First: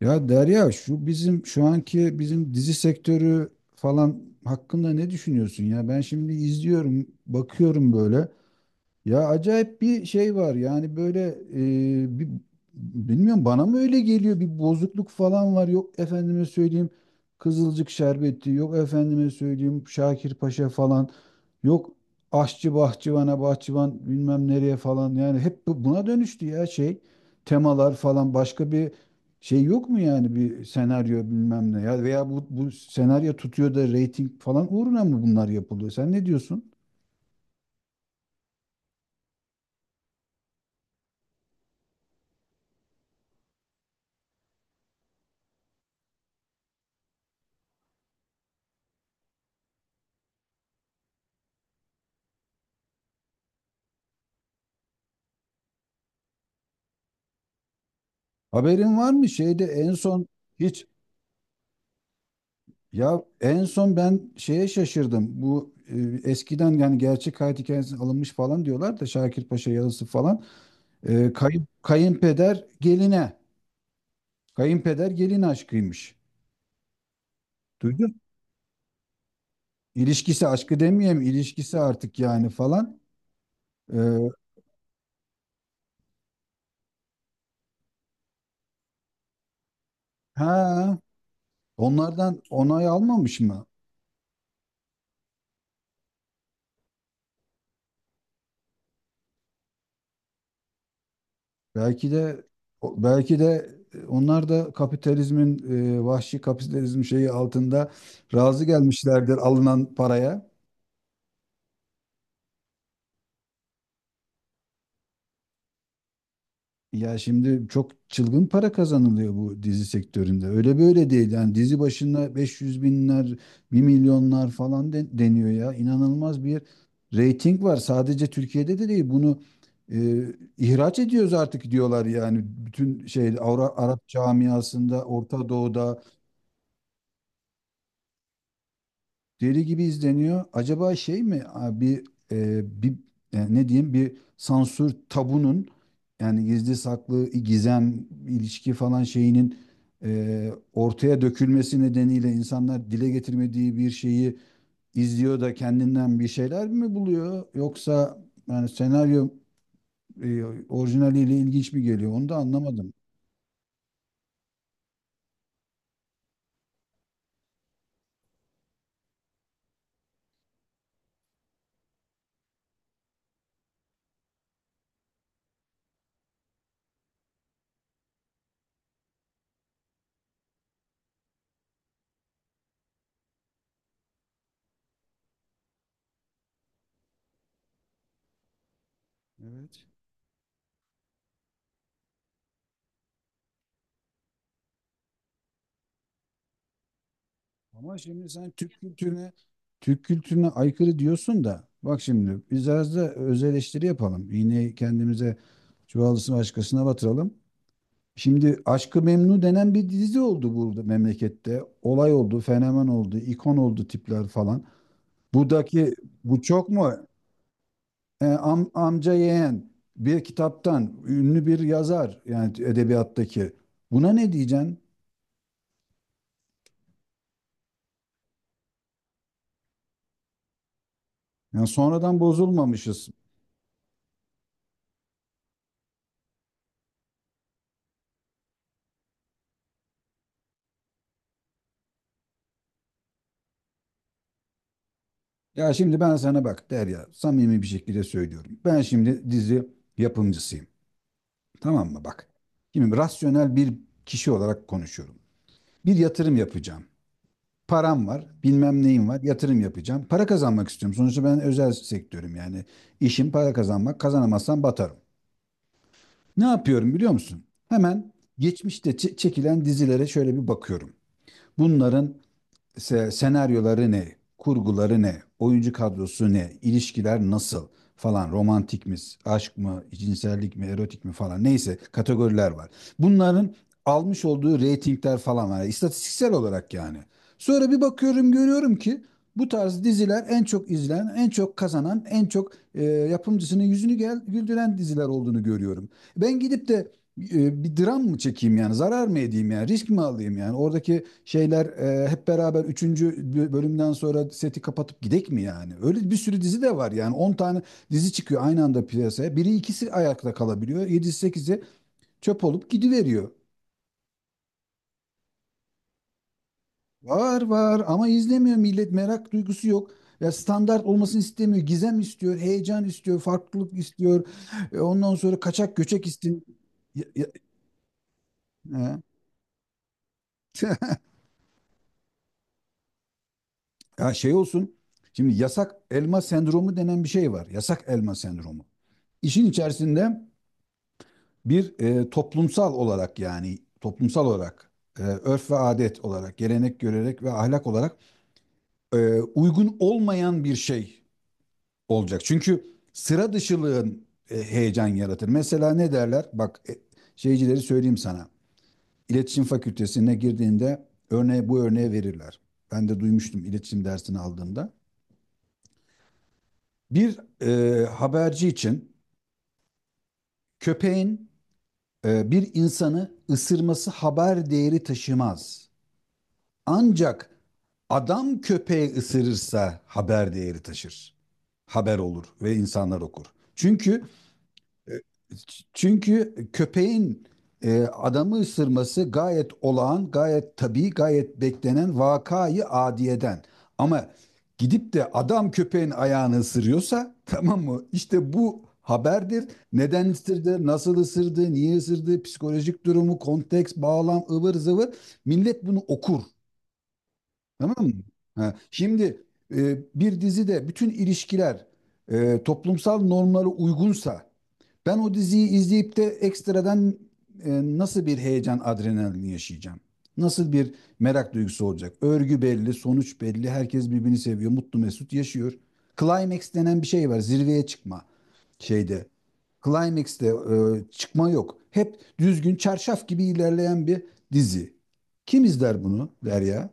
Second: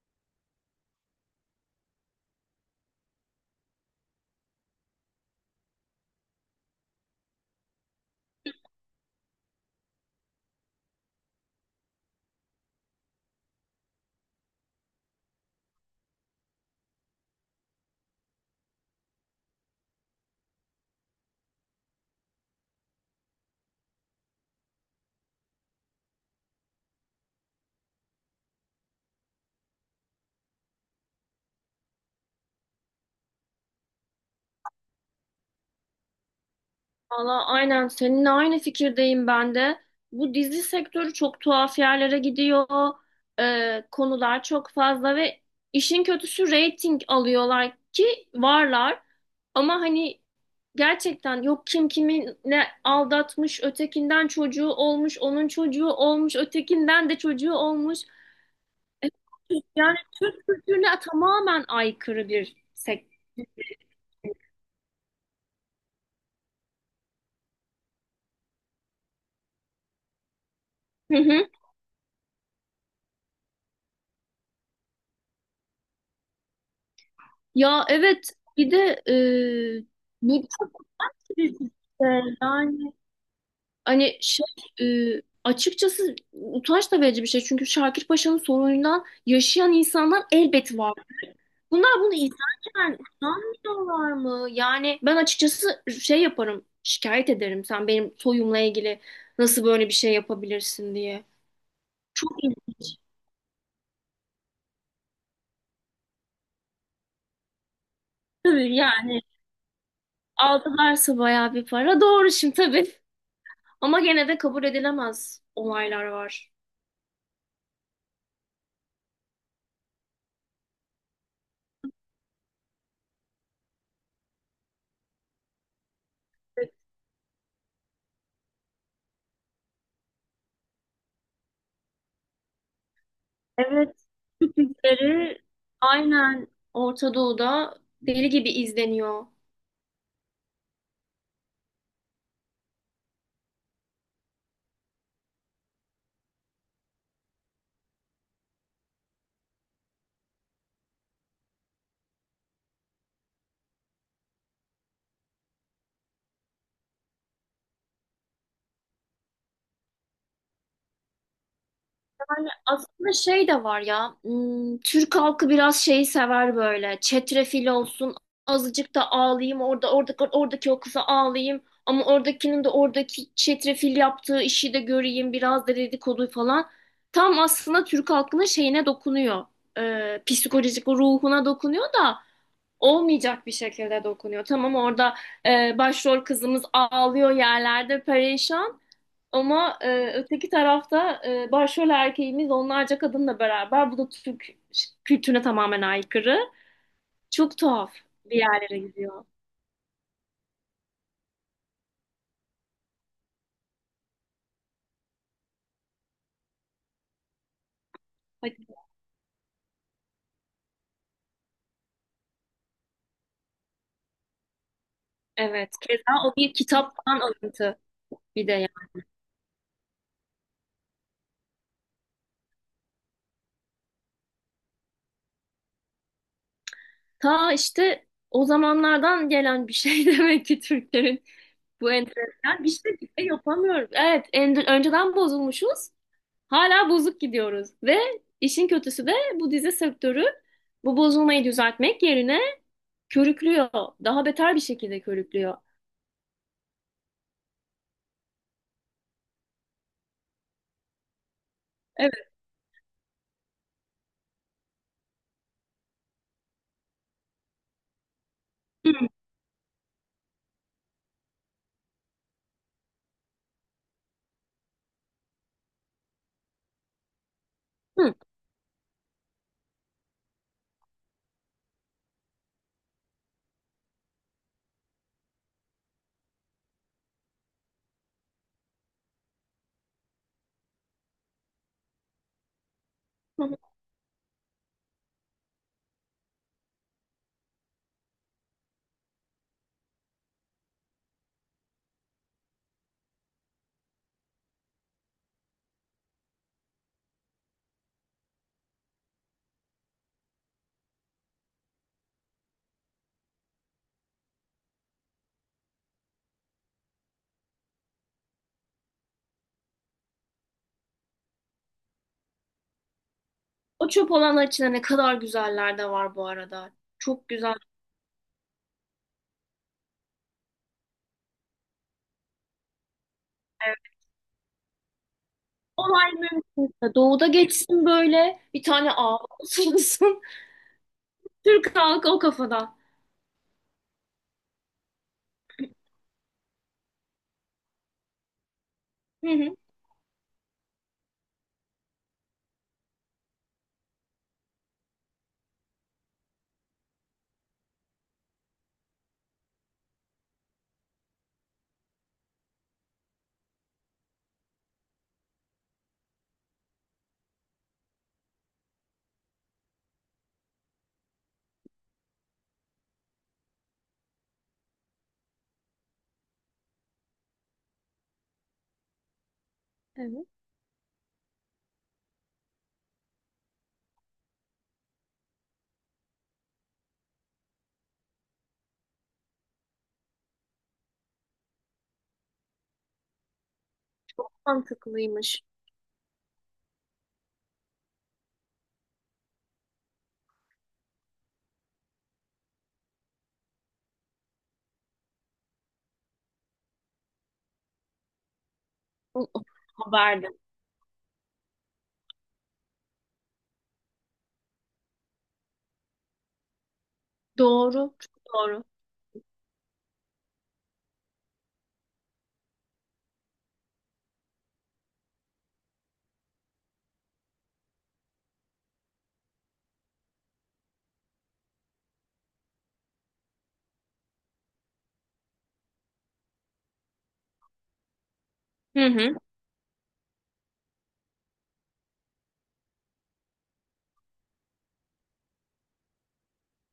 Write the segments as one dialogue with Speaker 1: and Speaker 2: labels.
Speaker 1: Ya Derya, şu bizim şu anki bizim dizi sektörü falan hakkında ne düşünüyorsun ya? Ben şimdi izliyorum, bakıyorum böyle. Ya acayip bir şey var yani böyle bir bilmiyorum, bana mı öyle geliyor, bir bozukluk falan var. Yok efendime söyleyeyim Kızılcık Şerbeti, yok efendime söyleyeyim Şakir Paşa falan. Yok aşçı bahçıvana, bahçıvan bilmem nereye falan. Yani hep buna dönüştü ya. Şey, temalar falan, başka bir şey yok mu yani? Bir senaryo bilmem ne ya. Veya bu senaryo tutuyor da reyting falan uğruna mı bunlar yapılıyor, sen ne diyorsun?
Speaker 2: Valla aynen seninle aynı fikirdeyim ben de. Bu dizi sektörü çok tuhaf yerlere gidiyor. Konular çok fazla ve işin kötüsü reyting alıyorlar ki varlar. Ama hani gerçekten yok kim kimi ne aldatmış, ötekinden çocuğu olmuş, onun çocuğu olmuş, ötekinden de çocuğu olmuş.
Speaker 1: Haberin
Speaker 2: E,
Speaker 1: var mı şeyde en
Speaker 2: Yani
Speaker 1: son,
Speaker 2: Türk
Speaker 1: hiç?
Speaker 2: kültürüne tamamen aykırı bir sektör.
Speaker 1: Ya en son ben şeye şaşırdım. Eskiden yani gerçek hayat hikayesi alınmış falan diyorlar da, Şakir Paşa yazısı falan.
Speaker 2: Hı hı.
Speaker 1: Kayınpeder geline. Kayınpeder gelin aşkıymış.
Speaker 2: Ya
Speaker 1: Duydun?
Speaker 2: evet, bir de
Speaker 1: İlişkisi,
Speaker 2: bu
Speaker 1: aşkı demeyeyim,
Speaker 2: İşte
Speaker 1: ilişkisi artık yani
Speaker 2: yani
Speaker 1: falan. Ee,
Speaker 2: Hani şey açıkçası utanç da verici bir şey. Çünkü Şakir Paşa'nın sorunundan yaşayan insanlar elbet var.
Speaker 1: ha,
Speaker 2: Bunlar bunu
Speaker 1: Onlardan onay
Speaker 2: izlerken
Speaker 1: almamış mı?
Speaker 2: utanmıyorlar mı? Yani ben açıkçası şey yaparım, şikayet ederim. Sen benim soyumla ilgili nasıl böyle bir şey yapabilirsin diye.
Speaker 1: Belki
Speaker 2: Çok
Speaker 1: de,
Speaker 2: iyi.
Speaker 1: belki de, onlar da kapitalizmin, vahşi kapitalizm şeyi altında razı
Speaker 2: Tabii yani
Speaker 1: gelmişlerdir alınan paraya.
Speaker 2: aldılarsa bayağı bir para. Doğru şimdi tabii. Ama gene de kabul edilemez olaylar var.
Speaker 1: Ya şimdi çok çılgın para kazanılıyor bu dizi sektöründe. Öyle böyle değil. Yani dizi başına 500 binler, bir milyonlar falan deniyor ya. İnanılmaz bir reyting var. Sadece Türkiye'de de değil. Bunu e, ihraç ediyoruz artık diyorlar yani. Bütün şey
Speaker 2: Evet,
Speaker 1: Arap
Speaker 2: Türk
Speaker 1: camiasında,
Speaker 2: dizileri,
Speaker 1: Orta Doğu'da
Speaker 2: aynen, Orta Doğu'da deli gibi izleniyor.
Speaker 1: deli gibi izleniyor. Acaba şey mi, a, bir e, bir e, ne diyeyim, bir sansür tabunun, yani gizli saklı gizem ilişki falan şeyinin ortaya dökülmesi nedeniyle insanlar dile getirmediği bir şeyi izliyor da kendinden bir şeyler mi buluyor, yoksa yani senaryo e, orijinaliyle ilginç mi geliyor, onu da anlamadım.
Speaker 2: Aslında şey de var ya, Türk halkı biraz şeyi sever böyle. Çetrefil olsun, azıcık da ağlayayım, oradaki, oradaki o kıza ağlayayım. Ama oradakinin de oradaki çetrefil yaptığı işi de göreyim, biraz da dedikodu falan. Tam aslında Türk halkının şeyine dokunuyor. Psikolojik ruhuna dokunuyor da olmayacak bir şekilde dokunuyor. Tamam, orada başrol kızımız ağlıyor yerlerde perişan, ama
Speaker 1: Evet.
Speaker 2: öteki tarafta başrol erkeğimiz onlarca kadınla beraber. Bu da Türk kültürüne tamamen aykırı. Çok tuhaf
Speaker 1: Ama şimdi
Speaker 2: bir
Speaker 1: sen
Speaker 2: yerlere
Speaker 1: Türk
Speaker 2: gidiyor.
Speaker 1: kültürüne, Türk kültürüne aykırı diyorsun da, bak şimdi biz biraz da öz eleştiri yapalım. İğneyi kendimize, çuvalısını başkasına batıralım. Şimdi
Speaker 2: Hadi.
Speaker 1: Aşk-ı Memnu denen bir dizi oldu burada memlekette. Olay oldu, fenomen oldu, ikon oldu tipler falan.
Speaker 2: Evet.
Speaker 1: Buradaki
Speaker 2: Keza o
Speaker 1: bu
Speaker 2: bir
Speaker 1: çok mu?
Speaker 2: kitaptan alıntı bir de yani.
Speaker 1: Amca yeğen, bir kitaptan, ünlü bir yazar yani edebiyattaki. Buna ne diyeceksin?
Speaker 2: Ta işte o zamanlardan gelen bir şey demek ki Türklerin
Speaker 1: Yani
Speaker 2: bu
Speaker 1: sonradan
Speaker 2: enteresan. Bir
Speaker 1: bozulmamışız.
Speaker 2: şey yapamıyoruz. Evet, önceden bozulmuşuz. Hala bozuk gidiyoruz ve işin kötüsü de bu dizi sektörü bu bozulmayı düzeltmek yerine körüklüyor. Daha beter bir şekilde körüklüyor.
Speaker 1: Ya şimdi ben sana bak Derya, samimi bir şekilde söylüyorum. Ben şimdi dizi yapımcısıyım. Tamam mı,
Speaker 2: Evet.
Speaker 1: bak? Şimdi rasyonel bir kişi olarak konuşuyorum. Bir yatırım yapacağım. Param var, bilmem
Speaker 2: Hı,
Speaker 1: neyim var, yatırım yapacağım. Para kazanmak istiyorum. Sonuçta ben özel sektörüm yani. İşim para kazanmak, kazanamazsam batarım. Ne yapıyorum biliyor musun? Hemen
Speaker 2: hı.
Speaker 1: geçmişte çekilen dizilere şöyle bir bakıyorum. Bunların senaryoları ne, kurguları ne, oyuncu kadrosu ne, ilişkiler nasıl falan, romantik mi, aşk mı, cinsellik mi, erotik mi falan, neyse, kategoriler var. Bunların almış olduğu reytingler falan var, istatistiksel olarak yani. Sonra bir bakıyorum, görüyorum ki bu tarz diziler en çok izlenen, en çok kazanan, en çok yapımcısının yüzünü güldüren diziler olduğunu görüyorum. Ben gidip de bir dram mı çekeyim yani, zarar mı edeyim yani, risk mi alayım yani, oradaki şeyler hep beraber üçüncü bölümden sonra seti kapatıp gidek mi yani? Öyle bir sürü dizi de var yani, 10 tane dizi çıkıyor aynı anda piyasaya. Biri ikisi ayakta kalabiliyor. 7-8'i çöp olup gidiveriyor.
Speaker 2: O çöp olanlar içinde ne kadar güzeller de var bu arada. Çok
Speaker 1: Var
Speaker 2: güzel.
Speaker 1: var ama izlemiyor millet, merak duygusu yok. Ya standart olmasını istemiyor. Gizem istiyor, heyecan istiyor, farklılık
Speaker 2: Evet.
Speaker 1: istiyor. E, ondan sonra kaçak göçek
Speaker 2: Olay
Speaker 1: istiyor.
Speaker 2: mümkünse
Speaker 1: Ya- ya-
Speaker 2: doğuda geçsin, böyle bir tane
Speaker 1: he.
Speaker 2: ağ olsun. Türk halkı o kafada.
Speaker 1: Ya şey olsun. Şimdi yasak elma sendromu denen bir şey var. Yasak elma sendromu.
Speaker 2: Hı
Speaker 1: İşin
Speaker 2: hı.
Speaker 1: içerisinde toplumsal olarak, yani toplumsal olarak örf ve adet olarak, gelenek, görerek ve ahlak olarak uygun olmayan bir şey olacak. Çünkü sıra dışılığın heyecan yaratır. Mesela ne derler? Şeycileri söyleyeyim sana. İletişim Fakültesine girdiğinde örneği, bu örneği verirler. Ben de duymuştum iletişim dersini aldığımda. Bir haberci için
Speaker 2: Evet.
Speaker 1: köpeğin bir insanı ısırması haber değeri taşımaz. Ancak adam köpeği ısırırsa haber değeri taşır. Haber olur ve insanlar okur. Çünkü
Speaker 2: Mantıklıymış.
Speaker 1: Çünkü köpeğin adamı ısırması gayet olağan, gayet tabii, gayet beklenen vakayı adiyeden. Ama gidip de adam köpeğin ayağını ısırıyorsa tamam mı? İşte bu
Speaker 2: O- o
Speaker 1: haberdir. Neden
Speaker 2: Haberde.
Speaker 1: ısırdı, nasıl ısırdı, niye ısırdı, psikolojik durumu, konteks, bağlam, ıvır zıvır. Millet bunu okur. Tamam mı?
Speaker 2: Doğru. Çok
Speaker 1: Ha,
Speaker 2: doğru.
Speaker 1: şimdi bir dizide bütün ilişkiler toplumsal normlara uygunsa ben o diziyi izleyip de ekstradan e, nasıl bir heyecan, adrenalin yaşayacağım? Nasıl bir merak duygusu olacak? Örgü belli, sonuç belli, herkes birbirini seviyor, mutlu mesut yaşıyor. Climax denen bir şey var, zirveye çıkma
Speaker 2: Hı
Speaker 1: şeyde.
Speaker 2: hı.
Speaker 1: Climax'te çıkma yok. Hep düzgün, çarşaf gibi ilerleyen bir dizi. Kim izler bunu Derya?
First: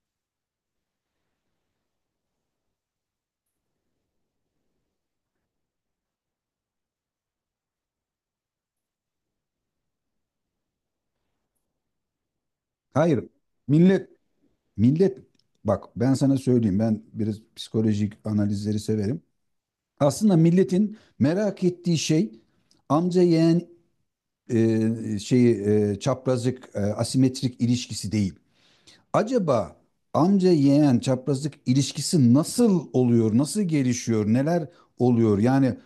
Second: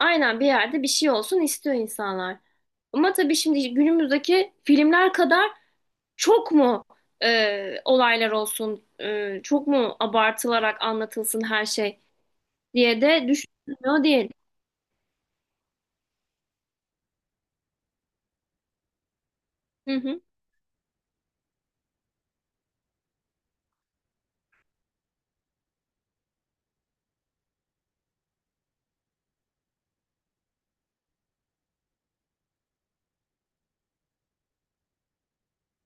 Speaker 2: Aynen, bir yerde bir şey olsun istiyor insanlar. Ama tabii şimdi günümüzdeki filmler kadar çok mu olaylar olsun, çok mu abartılarak anlatılsın her şey diye
Speaker 1: Hayır.
Speaker 2: de düşünmüyor
Speaker 1: Millet
Speaker 2: değil.
Speaker 1: millet, bak ben sana söyleyeyim, ben biraz psikolojik analizleri severim.
Speaker 2: Hı hı.
Speaker 1: Aslında milletin merak ettiği şey amca yeğen e, şeyi çaprazlık, asimetrik ilişkisi değil. Acaba amca yeğen çaprazlık ilişkisi nasıl oluyor? Nasıl gelişiyor? Neler oluyor? Yani,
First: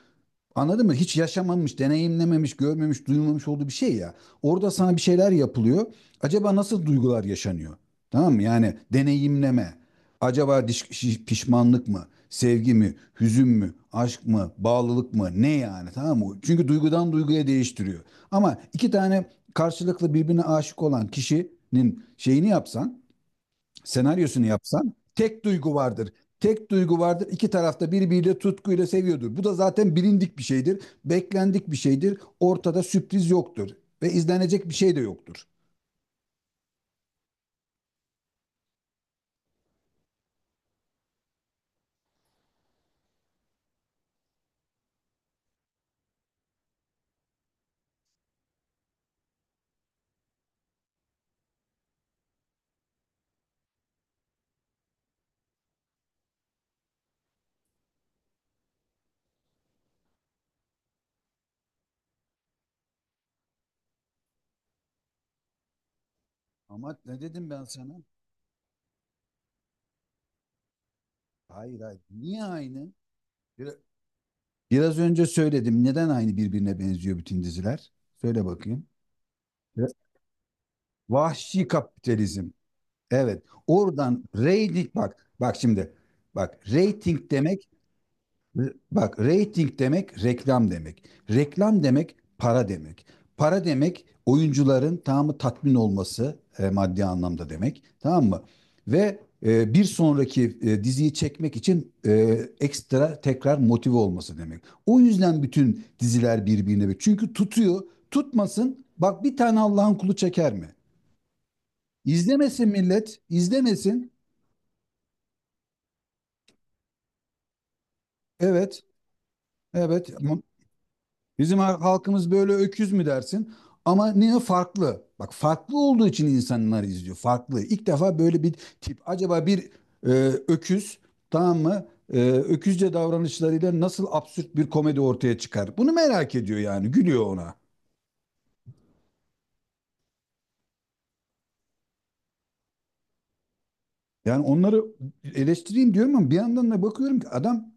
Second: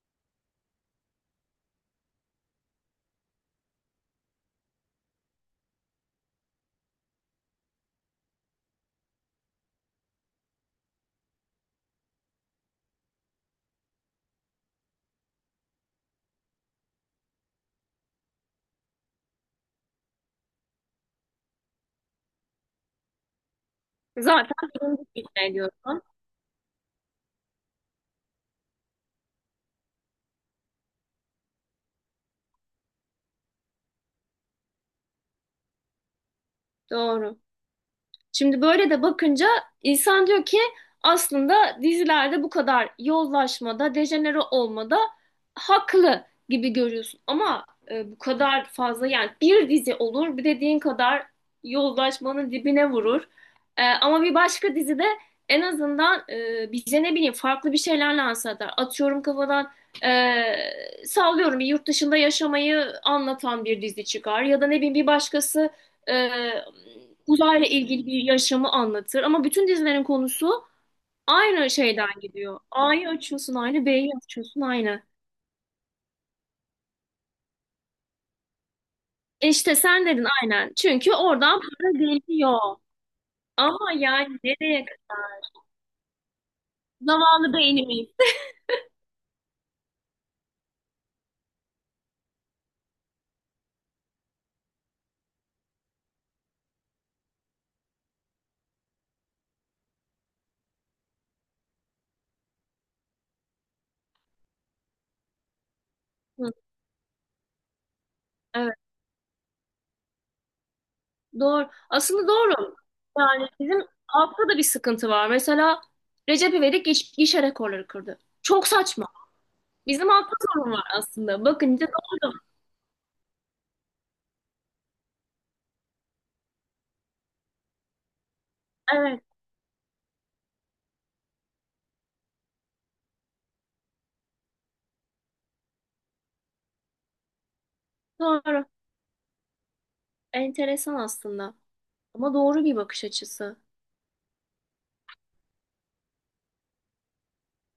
Speaker 1: anladın mı? Hiç yaşamamış, deneyimlememiş, görmemiş, duymamış olduğu bir şey ya. Orada sana bir şeyler yapılıyor. Acaba nasıl duygular yaşanıyor? Tamam mı? Yani deneyimleme. Acaba pişmanlık mı? Sevgi mi? Hüzün mü? Aşk mı? Bağlılık mı? Ne yani? Tamam mı? Çünkü duygudan duyguya değiştiriyor. Ama iki tane karşılıklı birbirine aşık olan kişinin şeyini yapsan, senaryosunu
Speaker 2: Zaten
Speaker 1: yapsan, tek
Speaker 2: ne
Speaker 1: duygu
Speaker 2: diyorsun?
Speaker 1: vardır. Tek duygu vardır. İki tarafta birbiriyle tutkuyla seviyordur. Bu da zaten bilindik bir şeydir. Beklendik bir şeydir. Ortada sürpriz yoktur. Ve izlenecek bir şey de yoktur.
Speaker 2: Doğru. Şimdi böyle de bakınca insan diyor ki aslında dizilerde bu kadar yozlaşmada, dejenere olmada haklı gibi görüyorsun. Ama bu kadar fazla, yani bir dizi olur, bir dediğin kadar yozlaşmanın dibine vurur. E, ama bir başka dizide en azından bize ne bileyim farklı bir şeyler lanse eder. Atıyorum kafadan, sallıyorum, bir yurt dışında yaşamayı anlatan bir dizi çıkar ya da ne bileyim bir başkası e,
Speaker 1: Ama ne dedim ben
Speaker 2: uzayla
Speaker 1: sana?
Speaker 2: ilgili bir yaşamı anlatır. Ama bütün dizilerin konusu aynı
Speaker 1: Hayır hayır.
Speaker 2: şeyden
Speaker 1: Niye
Speaker 2: gidiyor.
Speaker 1: aynı?
Speaker 2: A'yı açıyorsun
Speaker 1: Bir-
Speaker 2: aynı, B'yi açıyorsun
Speaker 1: Biraz
Speaker 2: aynı.
Speaker 1: önce söyledim. Neden aynı birbirine benziyor bütün diziler? Söyle bakayım.
Speaker 2: E İşte
Speaker 1: Biraz-
Speaker 2: sen dedin aynen. Çünkü oradan
Speaker 1: Vahşi
Speaker 2: para
Speaker 1: kapitalizm.
Speaker 2: geliyor.
Speaker 1: Evet.
Speaker 2: Ama
Speaker 1: Oradan
Speaker 2: yani nereye?
Speaker 1: reyting, bak. Bak şimdi. Bak reyting
Speaker 2: Zavallı
Speaker 1: demek
Speaker 2: beynimiz.
Speaker 1: Bak rating demek reklam demek. Reklam demek para demek. Para demek oyuncuların tamamı tatmin olması maddi anlamda demek. Tamam mı? Ve bir sonraki diziyi çekmek için ekstra tekrar motive olması demek. O yüzden bütün
Speaker 2: Hı,
Speaker 1: diziler birbirine, çünkü tutuyor.
Speaker 2: evet,
Speaker 1: Tutmasın. Bak bir tane Allah'ın kulu çeker mi?
Speaker 2: doğru. Aslında
Speaker 1: İzlemesin
Speaker 2: doğru.
Speaker 1: millet,
Speaker 2: Yani bizim
Speaker 1: izlemesin.
Speaker 2: altta da bir sıkıntı var. Mesela Recep İvedik gişe rekorları kırdı. Çok
Speaker 1: Evet,
Speaker 2: saçma.
Speaker 1: evet.
Speaker 2: Bizim altta sorun var aslında.
Speaker 1: Bizim
Speaker 2: Bakınca
Speaker 1: halkımız
Speaker 2: doğru.
Speaker 1: böyle öküz mü dersin? Ama ne farklı? Bak farklı olduğu için insanlar izliyor. Farklı. İlk defa böyle bir tip.
Speaker 2: Evet,
Speaker 1: Acaba bir e, öküz, tamam mı? E, öküzce davranışlarıyla nasıl absürt bir komedi ortaya çıkar? Bunu merak ediyor yani. Gülüyor ona.
Speaker 2: doğru. Enteresan aslında. Ama doğru bir bakış açısı.
Speaker 1: Yani onları eleştireyim diyorum ama bir yandan da bakıyorum ki adam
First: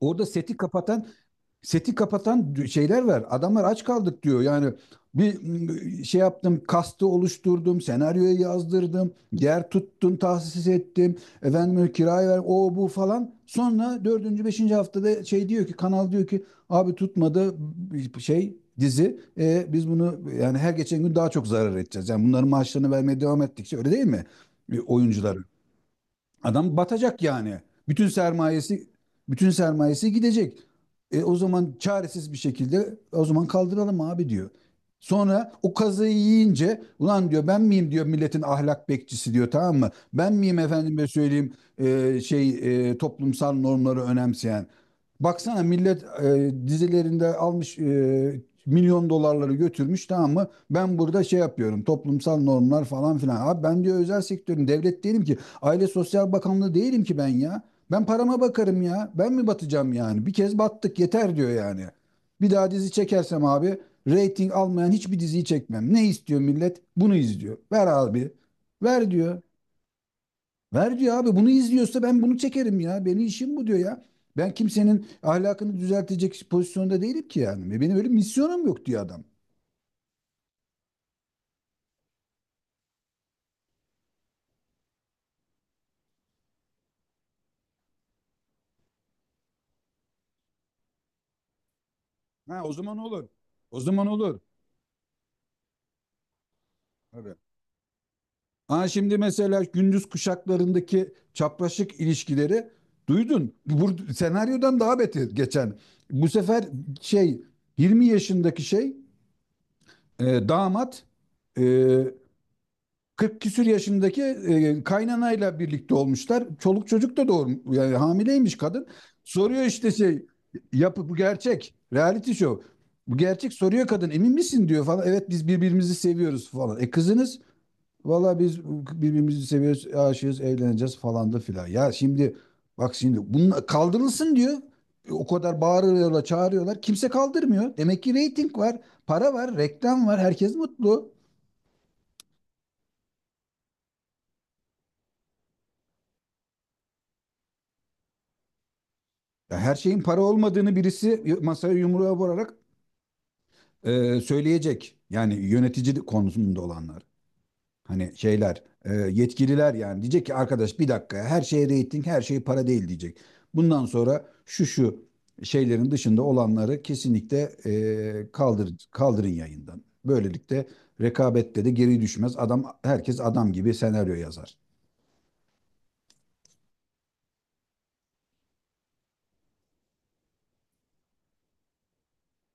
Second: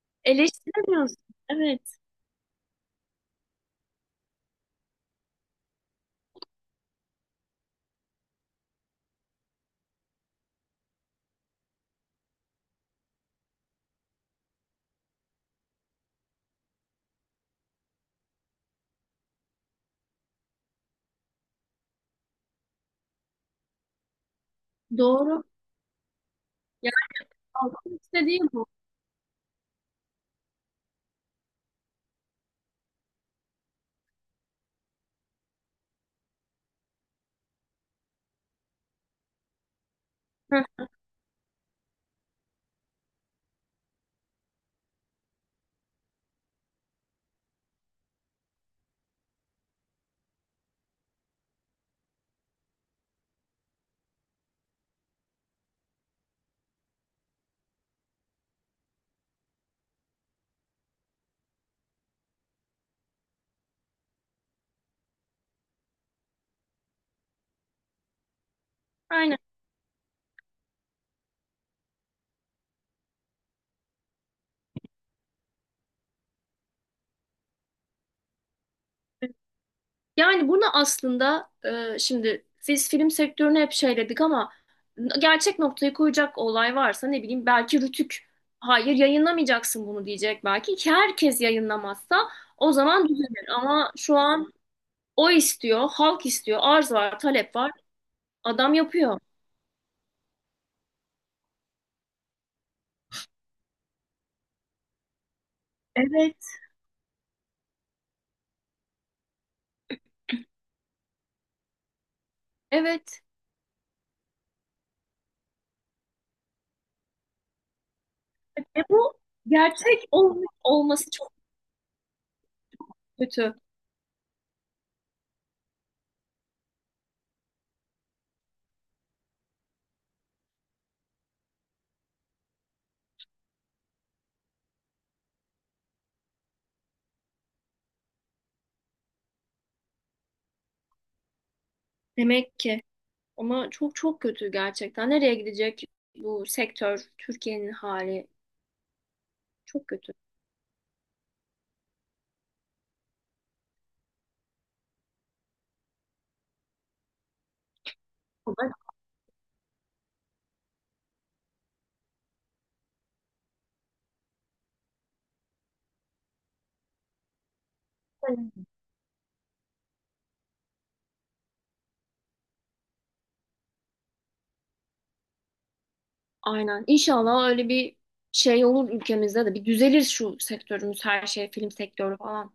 Speaker 1: orada seti kapatan,
Speaker 2: Eleştiremiyorsun. Evet,
Speaker 1: seti kapatan şeyler var. Adamlar aç kaldık diyor. Yani bir şey yaptım, kastı oluşturdum, senaryoyu yazdırdım, yer tuttum, tahsis ettim. Efendim kirayı ver, o bu falan. Sonra dördüncü, beşinci haftada şey diyor ki, kanal diyor ki, abi tutmadı şey dizi. E, biz bunu yani her geçen gün daha çok zarar edeceğiz. Yani bunların maaşlarını vermeye devam ettikçe, öyle değil mi? E, oyuncular,
Speaker 2: doğru.
Speaker 1: adam
Speaker 2: Yani
Speaker 1: batacak yani.
Speaker 2: halkın
Speaker 1: Bütün
Speaker 2: istediği bu.
Speaker 1: sermayesi bütün sermayesi gidecek. E, o zaman çaresiz bir şekilde, o zaman kaldıralım abi diyor. Sonra o kazayı yiyince ulan diyor, ben miyim diyor milletin ahlak bekçisi diyor, tamam mı? Ben miyim
Speaker 2: Heh,
Speaker 1: efendime söyleyeyim toplumsal normları önemseyen? Baksana millet dizilerinde almış milyon dolarları götürmüş, tamam mı? Ben burada şey yapıyorum, toplumsal normlar falan filan. Abi ben diyor özel sektörüm, devlet değilim ki. Aile Sosyal Bakanlığı değilim ki ben ya. Ben parama bakarım ya. Ben mi batacağım yani? Bir kez battık yeter diyor yani. Bir daha dizi çekersem abi reyting almayan hiçbir diziyi çekmem. Ne istiyor millet? Bunu izliyor. Ver abi. Ver
Speaker 2: aynen.
Speaker 1: diyor. Ver diyor abi, bunu izliyorsa ben bunu çekerim ya. Benim işim bu diyor ya. Ben kimsenin ahlakını düzeltecek pozisyonda değilim ki yani. Benim öyle misyonum yok diyor adam.
Speaker 2: Yani bunu aslında şimdi biz film sektörünü hep şeyledik, ama gerçek noktayı koyacak olay varsa ne bileyim belki Rütük hayır yayınlamayacaksın bunu diyecek, belki ki herkes yayınlamazsa
Speaker 1: Ha,
Speaker 2: o
Speaker 1: o zaman
Speaker 2: zaman
Speaker 1: olur.
Speaker 2: düzelir,
Speaker 1: O
Speaker 2: ama
Speaker 1: zaman
Speaker 2: şu
Speaker 1: olur.
Speaker 2: an o istiyor, halk istiyor, arz var,
Speaker 1: Tabii.
Speaker 2: talep var. Adam
Speaker 1: Ha, şimdi
Speaker 2: yapıyor.
Speaker 1: mesela gündüz kuşaklarındaki çapraşık ilişkileri duydun. Bu senaryodan daha beter geçen. Bu
Speaker 2: Evet.
Speaker 1: sefer şey, 20 yaşındaki şey, damat, e,
Speaker 2: Evet.
Speaker 1: 40 küsür yaşındaki kaynanayla birlikte olmuşlar. Çoluk çocuk da doğru, yani hamileymiş
Speaker 2: E
Speaker 1: kadın.
Speaker 2: bu
Speaker 1: Soruyor işte
Speaker 2: gerçek
Speaker 1: şey, yapı
Speaker 2: olması.
Speaker 1: bu gerçek. Reality show. Bu gerçek,
Speaker 2: Kötü.
Speaker 1: soruyor kadın. Emin misin diyor falan. Evet biz birbirimizi seviyoruz falan. E kızınız, valla biz birbirimizi seviyoruz, aşığız, evleneceğiz falan da filan. Ya şimdi bak şimdi bunun kaldırılsın diyor. E, o kadar bağırıyorlar, çağırıyorlar. Kimse kaldırmıyor. Demek ki reyting var, para var, reklam var. Herkes mutlu.
Speaker 2: Demek ki. Ama çok çok kötü gerçekten. Nereye gidecek bu sektör, Türkiye'nin hali?
Speaker 1: Ya her
Speaker 2: Çok
Speaker 1: şeyin
Speaker 2: kötü.
Speaker 1: para olmadığını birisi masaya yumruğa vurarak söyleyecek. Yani yönetici konusunda olanlar. Hani şeyler,
Speaker 2: Vallahi
Speaker 1: yetkililer yani diyecek ki, arkadaş bir dakika ya, her şey reyting, her şey para değil diyecek. Bundan sonra şu şeylerin dışında olanları kesinlikle kaldırın yayından. Böylelikle rekabette de geri düşmez. Adam, herkes adam gibi senaryo yazar.
Speaker 2: aynen. İnşallah öyle bir şey olur ülkemizde de. Bir düzelir şu sektörümüz, her şey, film sektörü falan.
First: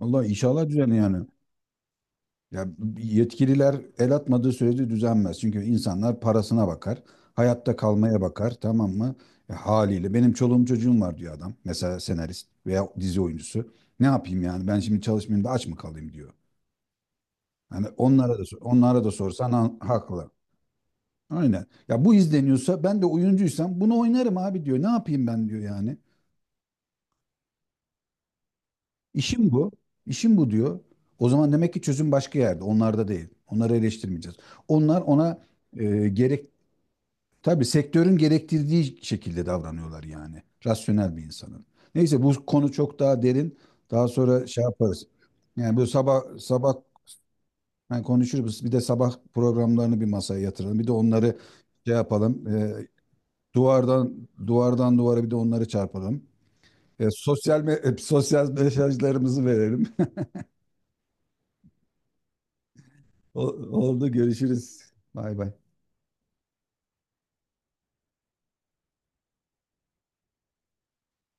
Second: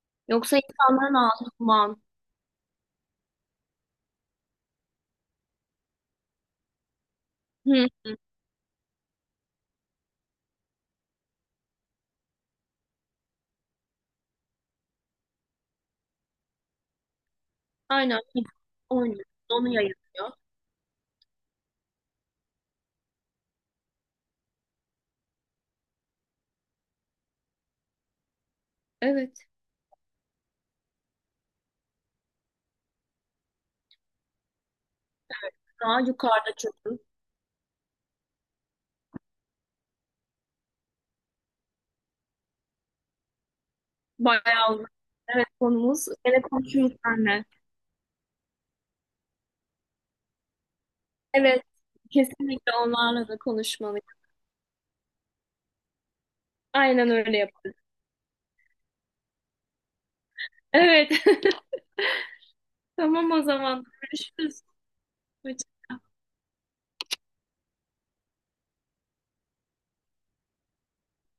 Speaker 1: Vallahi
Speaker 2: Yoksa
Speaker 1: inşallah düzenli
Speaker 2: insanların
Speaker 1: yani.
Speaker 2: ağzı duman.
Speaker 1: Ya yetkililer el atmadığı sürece düzenmez. Çünkü insanlar parasına bakar, hayatta
Speaker 2: Hı hı.
Speaker 1: kalmaya bakar, tamam mı? E, haliyle benim çoluğum çocuğum var diyor adam. Mesela senarist veya dizi oyuncusu. Ne yapayım yani? Ben şimdi çalışmayayım da aç mı kalayım diyor. Yani
Speaker 2: Aynen.
Speaker 1: onlara da onlara da
Speaker 2: Oynuyor.
Speaker 1: sorsan
Speaker 2: Onu
Speaker 1: haklı.
Speaker 2: yayınlıyor.
Speaker 1: Aynen. Ya bu izleniyorsa ben de oyuncuysam bunu oynarım abi diyor. Ne yapayım ben diyor yani.
Speaker 2: Evet.
Speaker 1: İşim bu. İşim bu diyor. O zaman demek ki çözüm başka yerde. Onlarda değil. Onları eleştirmeyeceğiz. Onlar ona
Speaker 2: Daha
Speaker 1: gerekli,
Speaker 2: yukarıda çünkü.
Speaker 1: tabii sektörün gerektirdiği şekilde davranıyorlar yani. Rasyonel bir insanın. Neyse, bu konu çok daha derin. Daha sonra şey
Speaker 2: Bayağı uzun.
Speaker 1: yaparız.
Speaker 2: Evet,
Speaker 1: Yani bu
Speaker 2: konumuz.
Speaker 1: sabah
Speaker 2: Gene
Speaker 1: sabah
Speaker 2: konuşuruz seninle.
Speaker 1: yani konuşuruz. Bir de sabah programlarını bir masaya yatıralım. Bir de onları
Speaker 2: Evet.
Speaker 1: şey yapalım.
Speaker 2: Kesinlikle onlarla da konuşmalıyız.
Speaker 1: Duvardan, duvardan duvara bir de onları çarpalım.
Speaker 2: Aynen öyle yapalım.
Speaker 1: Sosyal mesajlarımızı verelim.
Speaker 2: Evet. Tamam o
Speaker 1: O-
Speaker 2: zaman.
Speaker 1: Oldu,
Speaker 2: Görüşürüz.
Speaker 1: görüşürüz. Bay bay.
Speaker 2: Hoşça